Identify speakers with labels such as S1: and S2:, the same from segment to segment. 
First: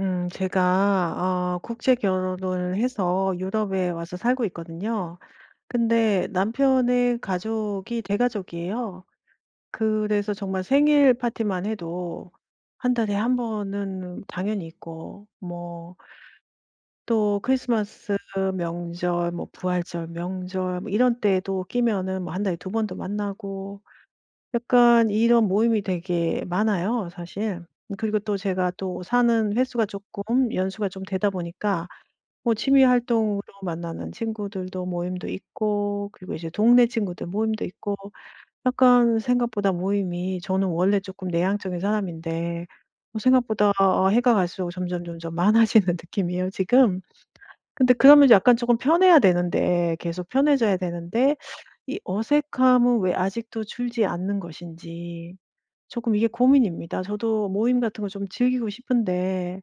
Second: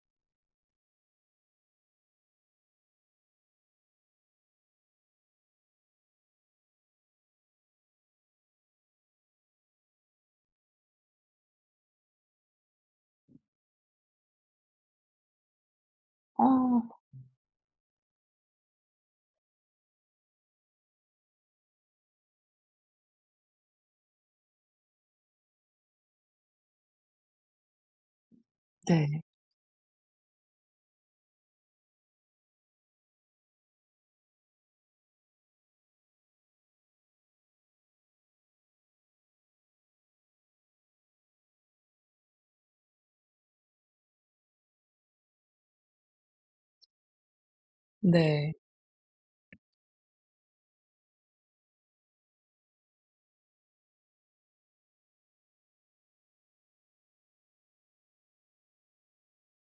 S1: 제가 국제 결혼을 해서 유럽에 와서 살고 있거든요. 근데 남편의 가족이 대가족이에요. 그래서 정말 생일 파티만 해도 한 달에 한 번은 당연히 있고 뭐
S2: 아
S1: 또 크리스마스 명절 뭐 부활절 명절 뭐 이런 때도 끼면은 뭐 한 달에 두 번도 만나고 약간 이런 모임이 되게 많아요 사실. 그리고 또 제가 또
S2: 네.
S1: 사는 횟수가 조금 연수가 좀 되다 보니까 뭐 취미 활동으로 만나는 친구들도 모임도 있고 그리고 이제 동네 친구들 모임도 있고 약간 생각보다 모임이 저는 원래 조금 내향적인 사람인데 뭐 생각보다 해가 갈수록 점점점점 많아지는 느낌이에요 지금. 근데 그러면
S2: 네.
S1: 약간 조금 편해야 되는데 계속 편해져야 되는데 이 어색함은 왜 아직도 줄지 않는 것인지. 조금 이게 고민입니다. 저도 모임 같은 거 좀 즐기고 싶은데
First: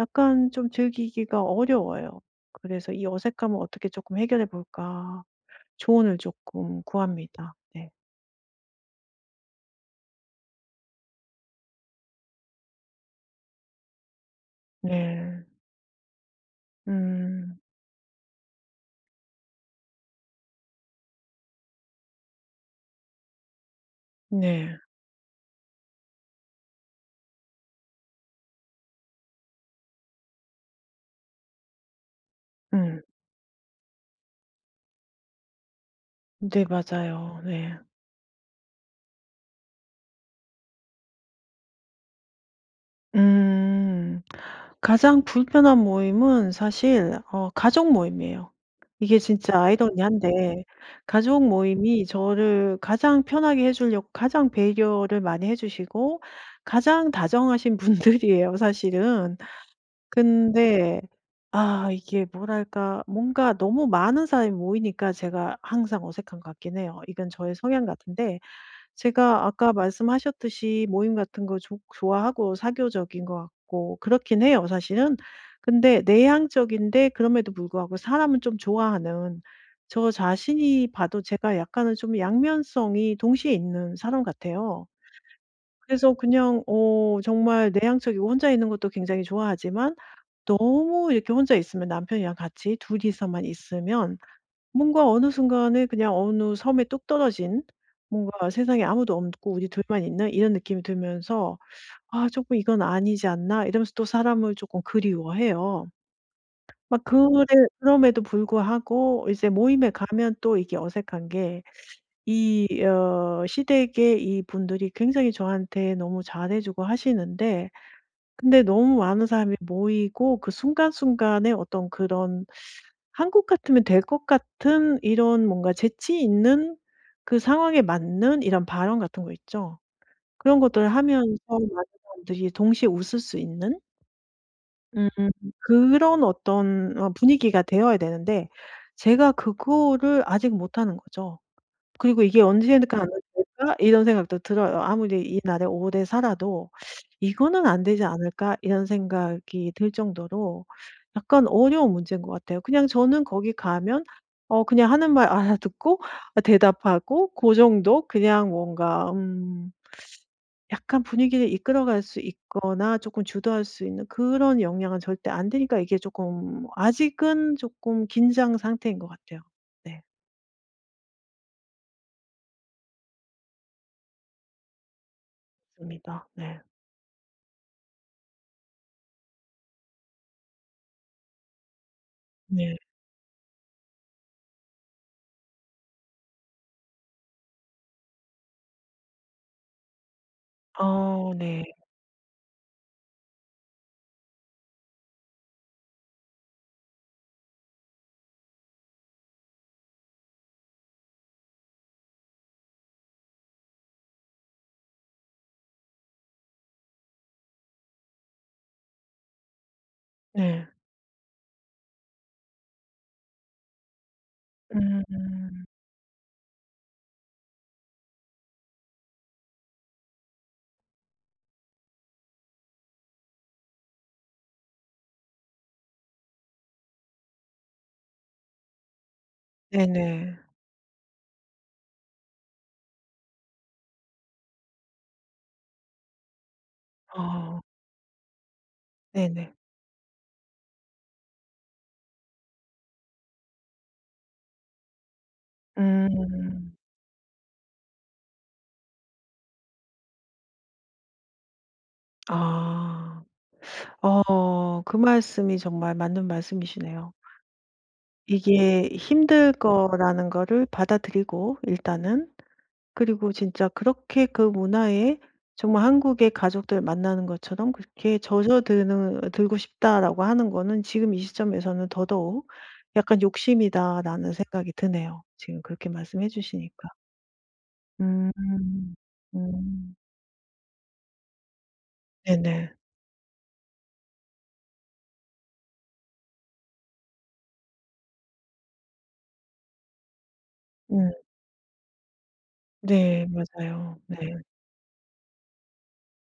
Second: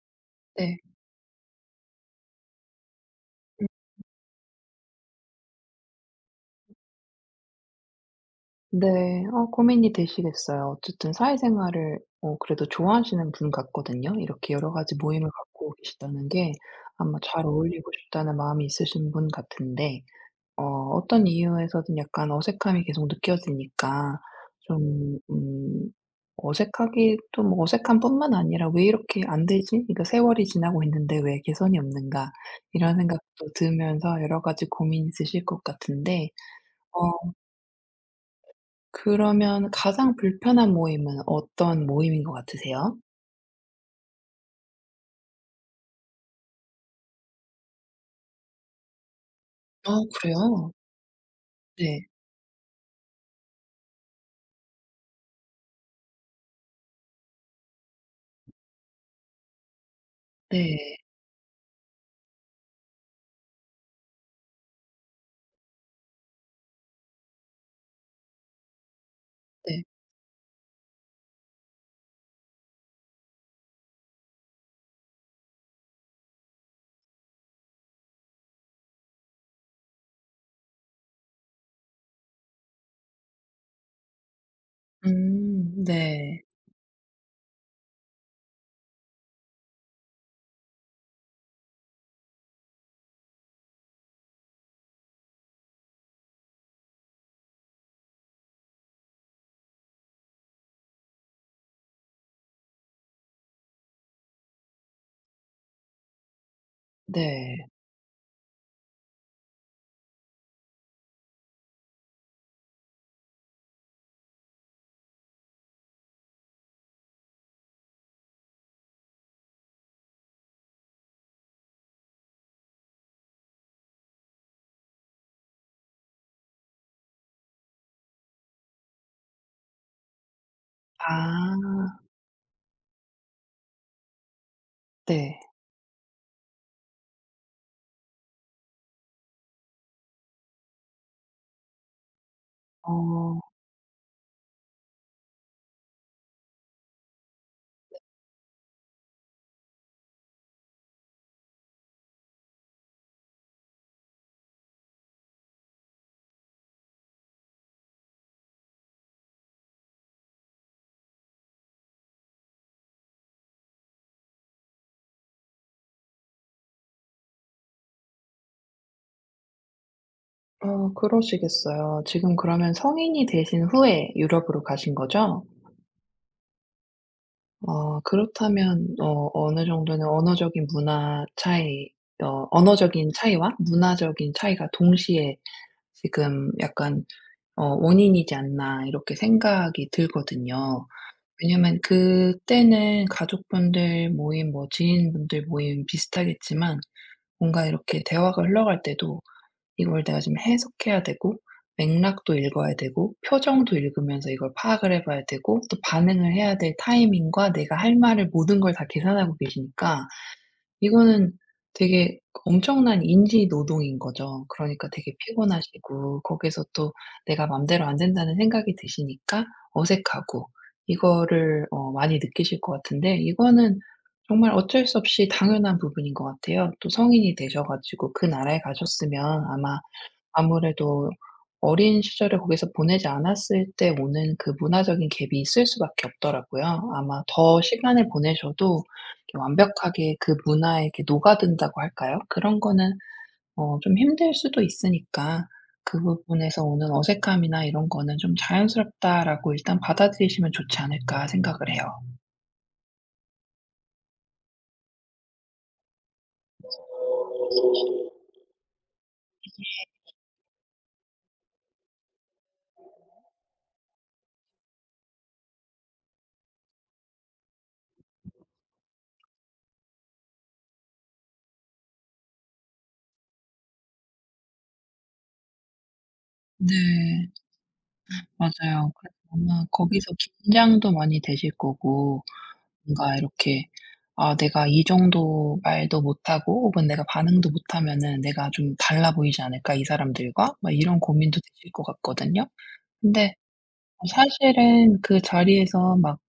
S1: 약간 좀
S2: 네.
S1: 즐기기가 어려워요. 그래서 이 어색함을 어떻게 조금 해결해 볼까 조언을 조금 구합니다. 네.
S2: 네. 아, 고민이 되시겠어요. 어쨌든 사회생활을 그래도 좋아하시는 분 같거든요. 이렇게 여러 가지 모임을
S1: 네.
S2: 갖고 계시다는 게 아마 잘
S1: 음.
S2: 어울리고 싶다는 마음이 있으신 분 같은데 어 어떤 이유에서든 약간 어색함이 계속 느껴지니까
S1: 네.
S2: 좀 어색하기도, 뭐 어색함뿐만 아니라 '왜 이렇게 안 되지? 이거 세월이 지나고 있는데 왜 개선이 없는가?' 이런
S1: 음.
S2: 생각도 들면서 여러 가지 고민이 으실 것 같은데.
S1: 네
S2: 어
S1: 맞아요. 네.
S2: 그러면 가장 불편한 모임은 어떤 모임인 것 같으세요?
S1: 음. 가장 불편한 모임은 사실 가족 모임이에요. 이게 진짜
S2: 아,
S1: 아이러니한데
S2: 그래요?
S1: 가족 모임이
S2: 네.
S1: 저를 가장 편하게 해 주려고 가장 배려를 많이 해 주시고 가장 다정하신 분들이에요 사실은.
S2: 네.
S1: 근데 아 이게 뭐랄까 뭔가 너무 많은 사람이 모이니까 제가 항상 어색한 것 같긴 해요. 이건 저의 성향 같은데 제가 아까
S2: 네.
S1: 말씀하셨듯이 모임 같은 거 좋 좋아하고 사교적인 것 같고 그렇긴 해요 사실은. 근데 내향적인데 그럼에도 불구하고 사람은 좀 좋아하는 저 자신이 봐도 제가 약간은 좀 양면성이 동시에 있는 사람 같아요. 그래서
S2: 네.
S1: 그냥 정말 내향적이고 혼자 있는 것도 굉장히 좋아하지만 너무 이렇게 혼자 있으면 남편이랑 같이 둘이서만 있으면 뭔가 어느 순간에 그냥 어느 섬에 뚝 떨어진 뭔가 '세상에 아무도 없고 우리 둘만 있는?' 이런 느낌이 들면서 '아 조금 이건 아니지 않나?' 이러면서 또 사람을 조금 그리워해요. 막 그래
S2: 네.
S1: 그럼에도 불구하고 이제 모임에 가면 또 이게 어색한 게 이 시댁의 이분들이 굉장히 저한테 너무 잘해 주고 하시는데 근데 너무 많은 사람이 모이고 그 순간순간에 어떤 그런 한국 같으면 될 것 같은 이런 뭔가 재치 있는 그 상황에 맞는 이런 발언 같은 거 있죠. 그런 것들을
S2: 아
S1: 하면서 많은 사람들이 동시에 웃을 수 있는 음.
S2: 네.
S1: 그런 어떤 분위기가 되어야 되는데 제가 그거를 아직 못하는 거죠. 그리고 '이게 언제니까 안
S2: 어.
S1: 될까?' 이런 생각도 들어요. 아무리 이 나라에 오래 살아도 '이거는 안 되지 않을까?' 이런 생각이 들 정도로 약간 어려운 문제인 것 같아요. 그냥 저는 거기 가면 그냥 하는 말 알아듣고 대답하고 고 정도 그냥 뭔가 약간 분위기를 이끌어갈 수 있거나 쪼끔 주도할 수 있는 그런 역량은 절대 안 되니까 이게 쪼끔 아직은 쪼끔 긴장 상태인 것 같아요. 네.
S2: 어, 그러시겠어요. 지금 그러면 성인이 되신 후에 유럽으로 가신 거죠?
S1: 맞습니다. 네.
S2: 그렇다면 어 어느 정도는 언어적인 문화 차이,
S1: 네.
S2: 언어적인 차이와 문화적인 차이가 동시에 지금 약간 원인이지 않나 이렇게 생각이 들거든요.
S1: 아 네.
S2: 왜냐면 그때는 가족분들 모임, 뭐 지인분들 모임 비슷하겠지만 뭔가 이렇게 대화가 흘러갈 때도 이걸 내가 지금 해석해야 되고 맥락도 읽어야 되고 표정도 읽으면서 이걸 파악을 해 봐야 되고 또 반응을 해야 될 타이밍과 내가 할 말을 모든 걸 다 계산하고 계시니까
S1: 네.
S2: 이거는 되게 엄청난 인지 노동인 거죠. 그러니까 되게
S1: 음.
S2: 피곤하시고 거기서 또 '내가 맘대로 안 된다.'는 생각이 드시니까 어색하고, 이거를 많이 느끼실 것 같은데, 이거는 정말 어쩔 수 없이 당연한 부분인 것 같아요. 또 성인이 되셔 가지고 그 나라에 가셨으면 아마
S1: 네네.
S2: 아무래도 어린 시절을 거기서 보내지 않았을 때 오는 그 문화적인 갭이 있을 수밖에 없더라고요. 아마
S1: 아
S2: 더 시간을 보내셔도 이렇게
S1: 네네.
S2: 완벽하게 그 문화에 이렇게 녹아든다고 할까요? 그런 거는 좀 힘들 수도 있으니까 그 부분에서
S1: 음.
S2: 오는 어색함이나 이런 거는 좀 '자연스럽다.'라고 일단 받아들이시면 좋지 않을까 생각을 해요.
S1: 아. 그 말씀이 정말 맞는 말씀이시네요. 이게 힘들 거라는 거를 받아들이고 일단은 그리고 진짜 그렇게 그 문화에 정말 한국의 가족들 만나는 것처럼 그렇게 '젖어드는 들고 싶다.'라고 하는 거는 지금 이 시점에서는 더더욱 약간 '욕심이다.'라는 생각이 드네요, 지금 그렇게 말씀해 주시니까.
S2: 네. 맞아요.
S1: 음.
S2: 그래서 아마
S1: 음.
S2: 거기서 긴장도 많이 되실 거고
S1: 네네.
S2: 뭔가 이렇게 아, 내가 이 정도 말도 못하고 혹은 내가 반응도 못하면은 '내가 좀 달라 보이지 않을까 이 사람들과?' 막 이런
S1: 음.
S2: 고민도 되실 것 같거든요.
S1: 네
S2: 근데
S1: 맞아요. 네.
S2: 사실은 그 자리에서 막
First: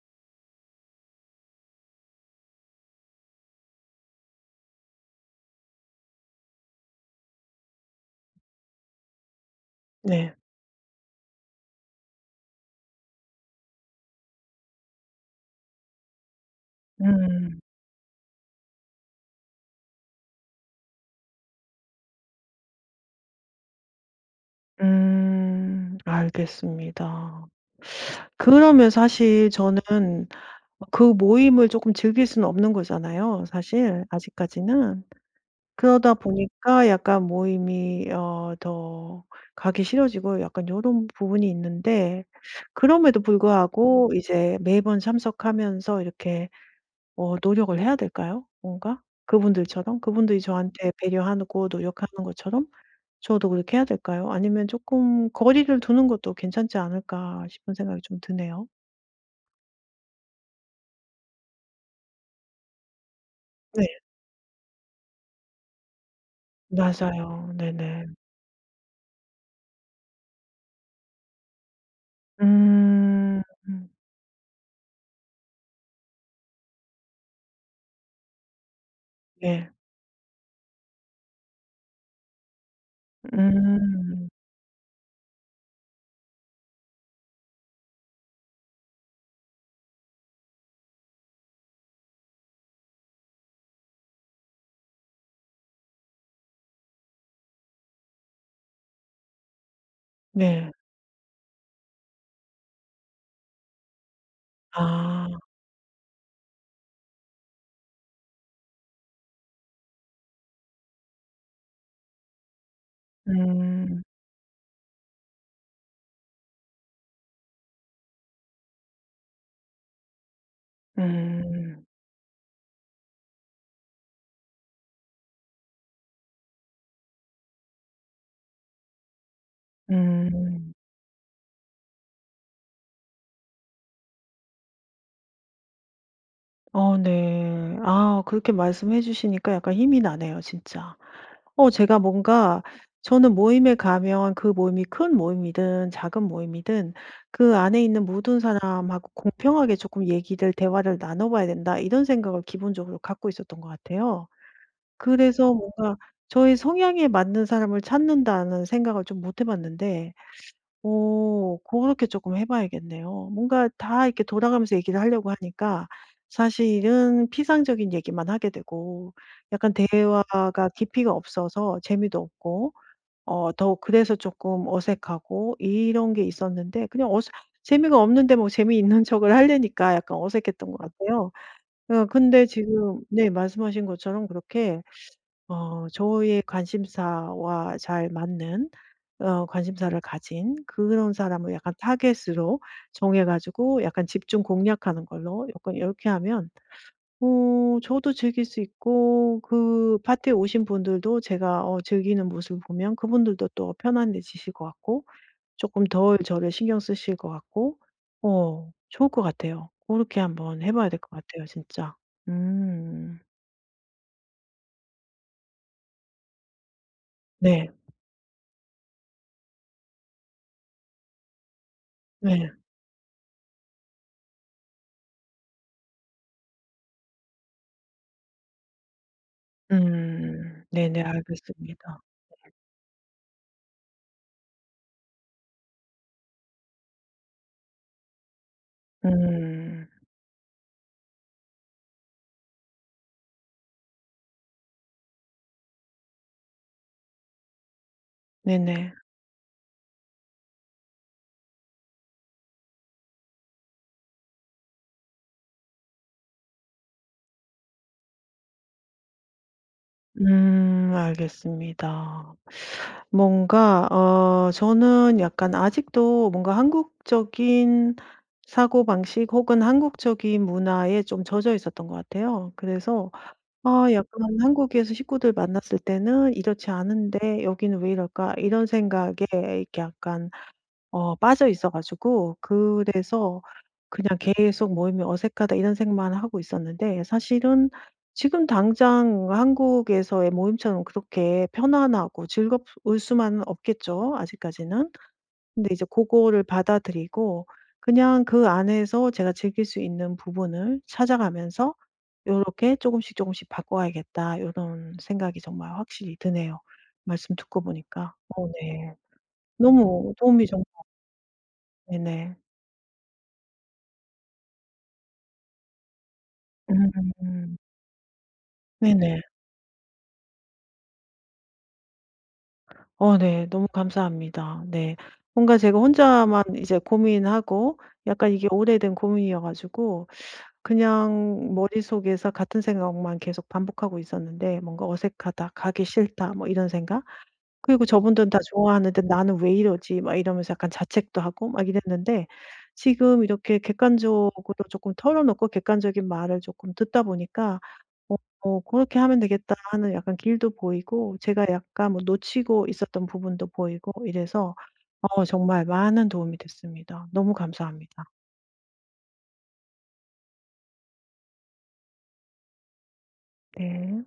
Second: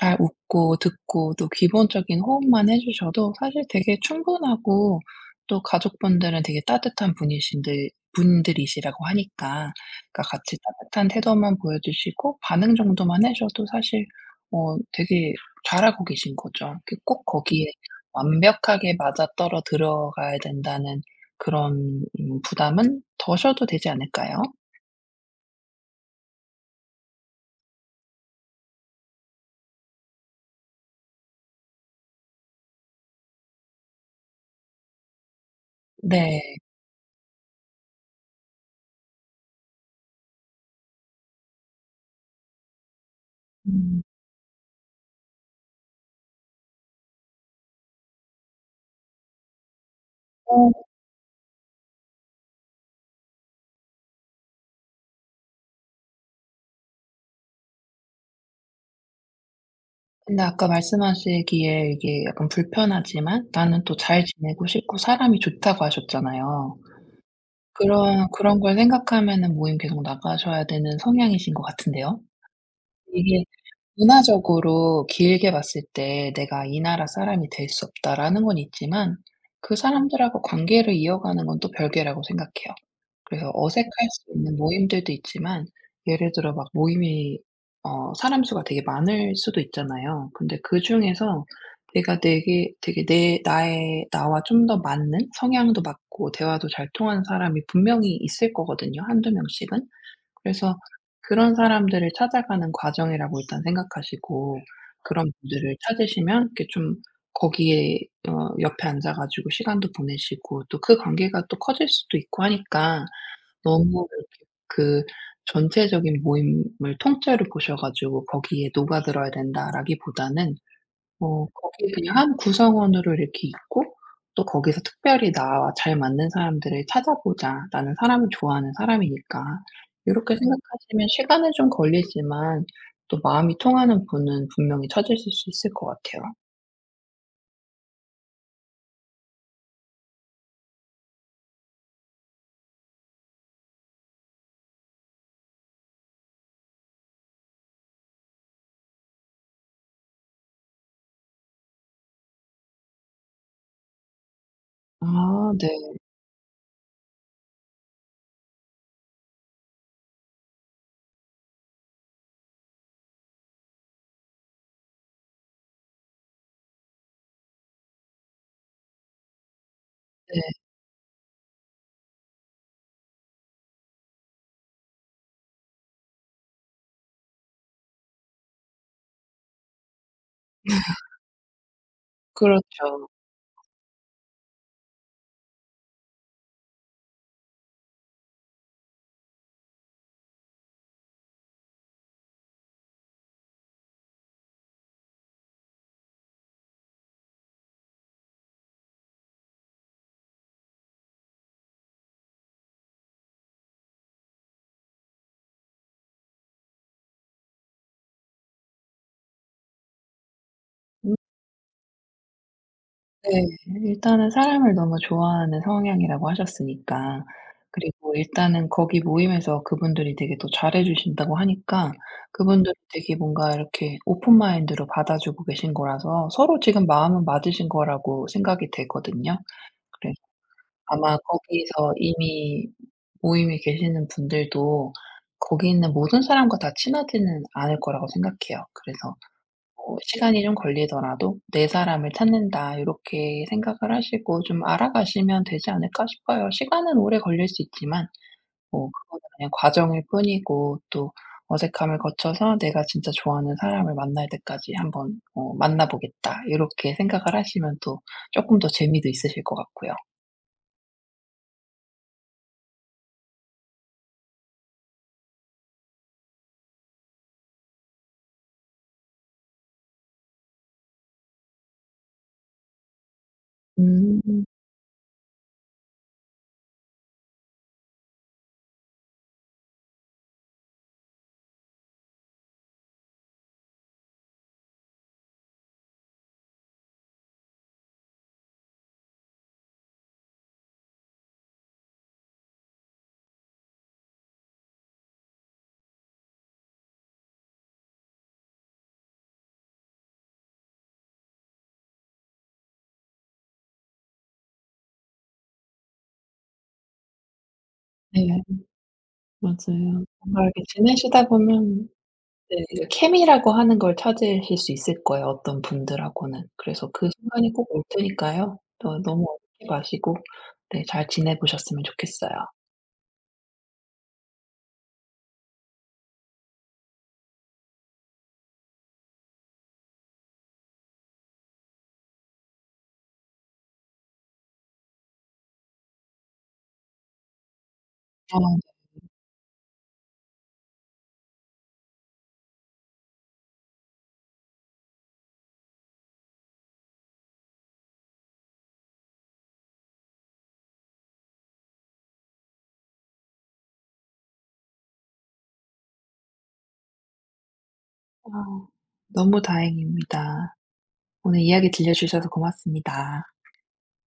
S2: 잘 웃고 듣고 또 기본적인 호응만 해 주셔도 사실 되게 충분하고 또 가족분들은 되게 따뜻한 분이신들 분들이시라고 하니까 그러니까
S1: 네.
S2: 같이 따뜻한 태도만 보여주시고 반응 정도만 해셔도 사실 되게 잘하고 계신 거죠. 그 꼭
S1: 음.
S2: 거기에 완벽하게 맞아떨어 들어가야 된다는 그런 부담은 더셔도 되지 않을까요?
S1: 음. 알겠습니다. 그러면 사실 저는 그 모임을 쪼끔 즐길 수는 없는 거잖아요 사실 아직까지는. 그러다
S2: 네.
S1: 보니까 약간 모임이 더 가기 싫어지고 약간 요런 부분이 있는데 그럼에도
S2: 음.
S1: 불구하고 이제 매번 참석하면서 이렇게 노력을 해야 될까요? 뭔가? 그분들처럼? 그분들이 저한테 배려하고 노력하는 것처럼 저도 그렇게 해야 될까요? 아니면 조금 거리를 두는 것도 괜찮지 않을까 싶은 생각이 좀 드네요.
S2: 근데 아까 말씀하시기에 이게 약간 불편하지만 나는
S1: 네.
S2: 또 잘 지내고 싶고 사람이 좋다고 하셨잖아요.
S1: 맞아요. 네네.
S2: 그런 걸 생각하면은 모임 계속 나가셔야 되는 성향이신 것 같은데요.
S1: 음.
S2: 이게 문화적으로 길게 봤을 때 '내가 이 나라 사람이 될 수 없다.'라는 건 있지만
S1: 네.
S2: 그 사람들하고 관계를 이어가는 건 또 별개라고 생각해요. 그래서 어색할
S1: 음.
S2: 수 있는 모임들도 있지만 예를 들어 막 모임이 사람 수가 되게 많을 수도 있잖아요. 근데 그중에서 내가 되게 내 나의 나와 좀 더 맞는 성향도 맞고 대화도 잘 통하는 사람이 분명히 있을 거거든요, 한두 명씩은.
S1: 네.
S2: 그래서 그런 사람들을 찾아가는 과정이라고 일단 생각하시고
S1: 아.
S2: 그런 분들을 찾으시면 이렇게 좀 거기에 옆에 앉아 가지고 시간도 보내시고 또 그 관계가 또 커질 수도 있고 하니까
S1: 음.
S2: 너무 이렇게 그 전체적인 모임을 통째로 보셔 가지고 '거기에 녹아들어야 된다.'라기보다는
S1: 음.
S2: 거기 그냥 한 구성원으로 이렇게 있고 또 거기서 특별히 '나와 잘 맞는 사람들을 찾아보자. 나는 사람을 좋아하는 사람이니까.' 이렇게
S1: 음.
S2: 생각하시면 시간은 좀 걸리지만 또 마음이 통하는 분은 분명히 찾으실 수 있을 것 같아요.
S1: 네. 아 그렇게 말씀해 주시니까 약간 힘이 나네요 진짜. 제가 뭔가 저는 모임에 가면 그 모임이 큰 모임이든 작은 모임이든 그 안에 있는 모든 사람하고 공평하게 조금 얘기를 대화를 나눠 봐야 된다 이런 생각을 기본적으로 갖고 있었던 것 같아요. 그래서
S2: 아 네.
S1: 뭔가 저의 성향에 맞는 사람을 찾는다는 생각을 좀 못해 봤는데 오, 그렇게 조금 해 봐야겠네요. 뭔가 다 이렇게 돌아가면서 얘기를 하려고 하니까 사실은 피상적인 얘기만 하게 되고 약간
S2: 네.
S1: 대화가 깊이가 없어서 재미도 없고 더 그래서 조금 어색하고 이런 게 있었는데 그냥 어색 재미가 없는데 뭐 재미있는 척을 하려니까 약간 어색했던 것 같아요. 근데 지금
S2: 그렇죠.
S1: 네 말씀하신 것처럼 그렇게 저의 관심사와 잘 맞는 관심사를 가진 그런 사람을 약간 타겟으로 정해 가지고 약간 집중 공략하는 걸로 약간 이렇게 하면 저도 즐길 수 있고 그 파티에 오신 분들도 제가 즐기는 모습을 보면 그분들도 또 편안해지실 것 같고 조금 덜 저를 신경 쓰실 것 같고 좋을 것 같아요. 그렇게 한번 해 봐야 될 것 같아요 진짜. 음.
S2: 네. 일단은 사람을 너무 좋아하는 성향이라고 하셨으니까.
S1: 네.
S2: 그리고 일단은 거기 모임에서 그분들이 되게 또 잘해 주신다고 하니까
S1: 네.
S2: 그분들이 되게 뭔가 이렇게 오픈 마인드로 받아주고 계신 거라서 서로 지금 마음은 맞으신 거라고 생각이 되거든요. 그래서
S1: 음. 네네.
S2: 아마 거기서
S1: 알겠습니다.
S2: 이미 모임에 계시는 분들도 거기 있는 모든 사람과 다 친하지는 않을 거라고 생각해요. 그래서
S1: 음.
S2: 뭐 '시간이 좀 걸리더라도 내 사람을 찾는다.' 이렇게 생각을 하시고 좀 알아가시면 되지 않을까 싶어요. 시간은 오래 걸릴 수 있지만 뭐
S1: 네네.
S2: 그거는 그냥 과정일 뿐이고 또 어색함을 거쳐서 '내가 진짜 좋아하는 사람을 만날 때까지 한번 만나 보겠다.' 이렇게 생각을 하시면 또 조금 더 재미도 있으실 것 같고요.
S1: 알겠습니다. 뭔가 저는 약간 아직도 뭔가 한국적인 사고방식 혹은 한국적인 문화에 좀 젖어 있었던 것 같아요. 그래서 아 약간
S2: 음.
S1: 한국에서 식구들 만났을 때는 '이렇지 않은데 여기는 왜 이럴까?' 이런 생각에 이렇게 약간 빠져 있어 가지고 그래서 그냥 계속 '모임이 어색하다.' 이런 생각만 하고 있었는데 사실은 지금 당장 한국에서의 모임처럼 그렇게 편안하고 즐거울 수만은 없겠죠 아직까지는. 근데 이제 그거를 받아들이고 그냥 그 안에서 제가 즐길 수 있는 부분을 찾아가면서 요렇게 조금씩 조금씩 바꿔야겠다.' 요런 생각이 정말 확실히 드네요 말씀 듣고 보니까.
S2: 네.
S1: 네.
S2: 맞아요.
S1: 너무
S2: 뭔가
S1: 도움이
S2: 이렇게
S1: 정말
S2: 지내시다 보면
S1: 네네.
S2: 네. 이제 케미라고 하는 걸 찾으실 수 있을 거예요, 어떤 분들하고는. 그래서 그 순간이
S1: 음.
S2: 꼭 올 테니까요. 너
S1: 네네.
S2: 너무 어렵게 마시고 네, 잘 지내보셨으면 좋겠어요.
S1: 네. 너무 감사합니다. 네. 뭔가 제가 혼자만 이제 고민하고 약간 이게 오래된 고민이어 가지고 그냥 머릿속에서 같은 생각만 계속 반복하고 있었는데 뭔가 '어색하다. 가기 싫다.' 뭐 이런 생각. 그리고 '저분들은 다
S2: 어.
S1: 좋아하는데 나는 왜 이러지?' 막 이러면서 약간 자책도 하고 막 이랬는데 지금 이렇게 객관적으로 쪼끔 털어 놓고 객관적인 말을 쪼끔 듣다 보니까 '그렇게 하면 되겠다.' 하는 약간 길도 보이고 제가 약간 뭐 놓치고 있었던 부분도 보이고 이래서 정말 많은 도움이 됐습니다. 너무 감사합니다.
S2: 어. 너무 다행입니다. 오늘 이야기 들려주셔서 고맙습니다.
S1: 네.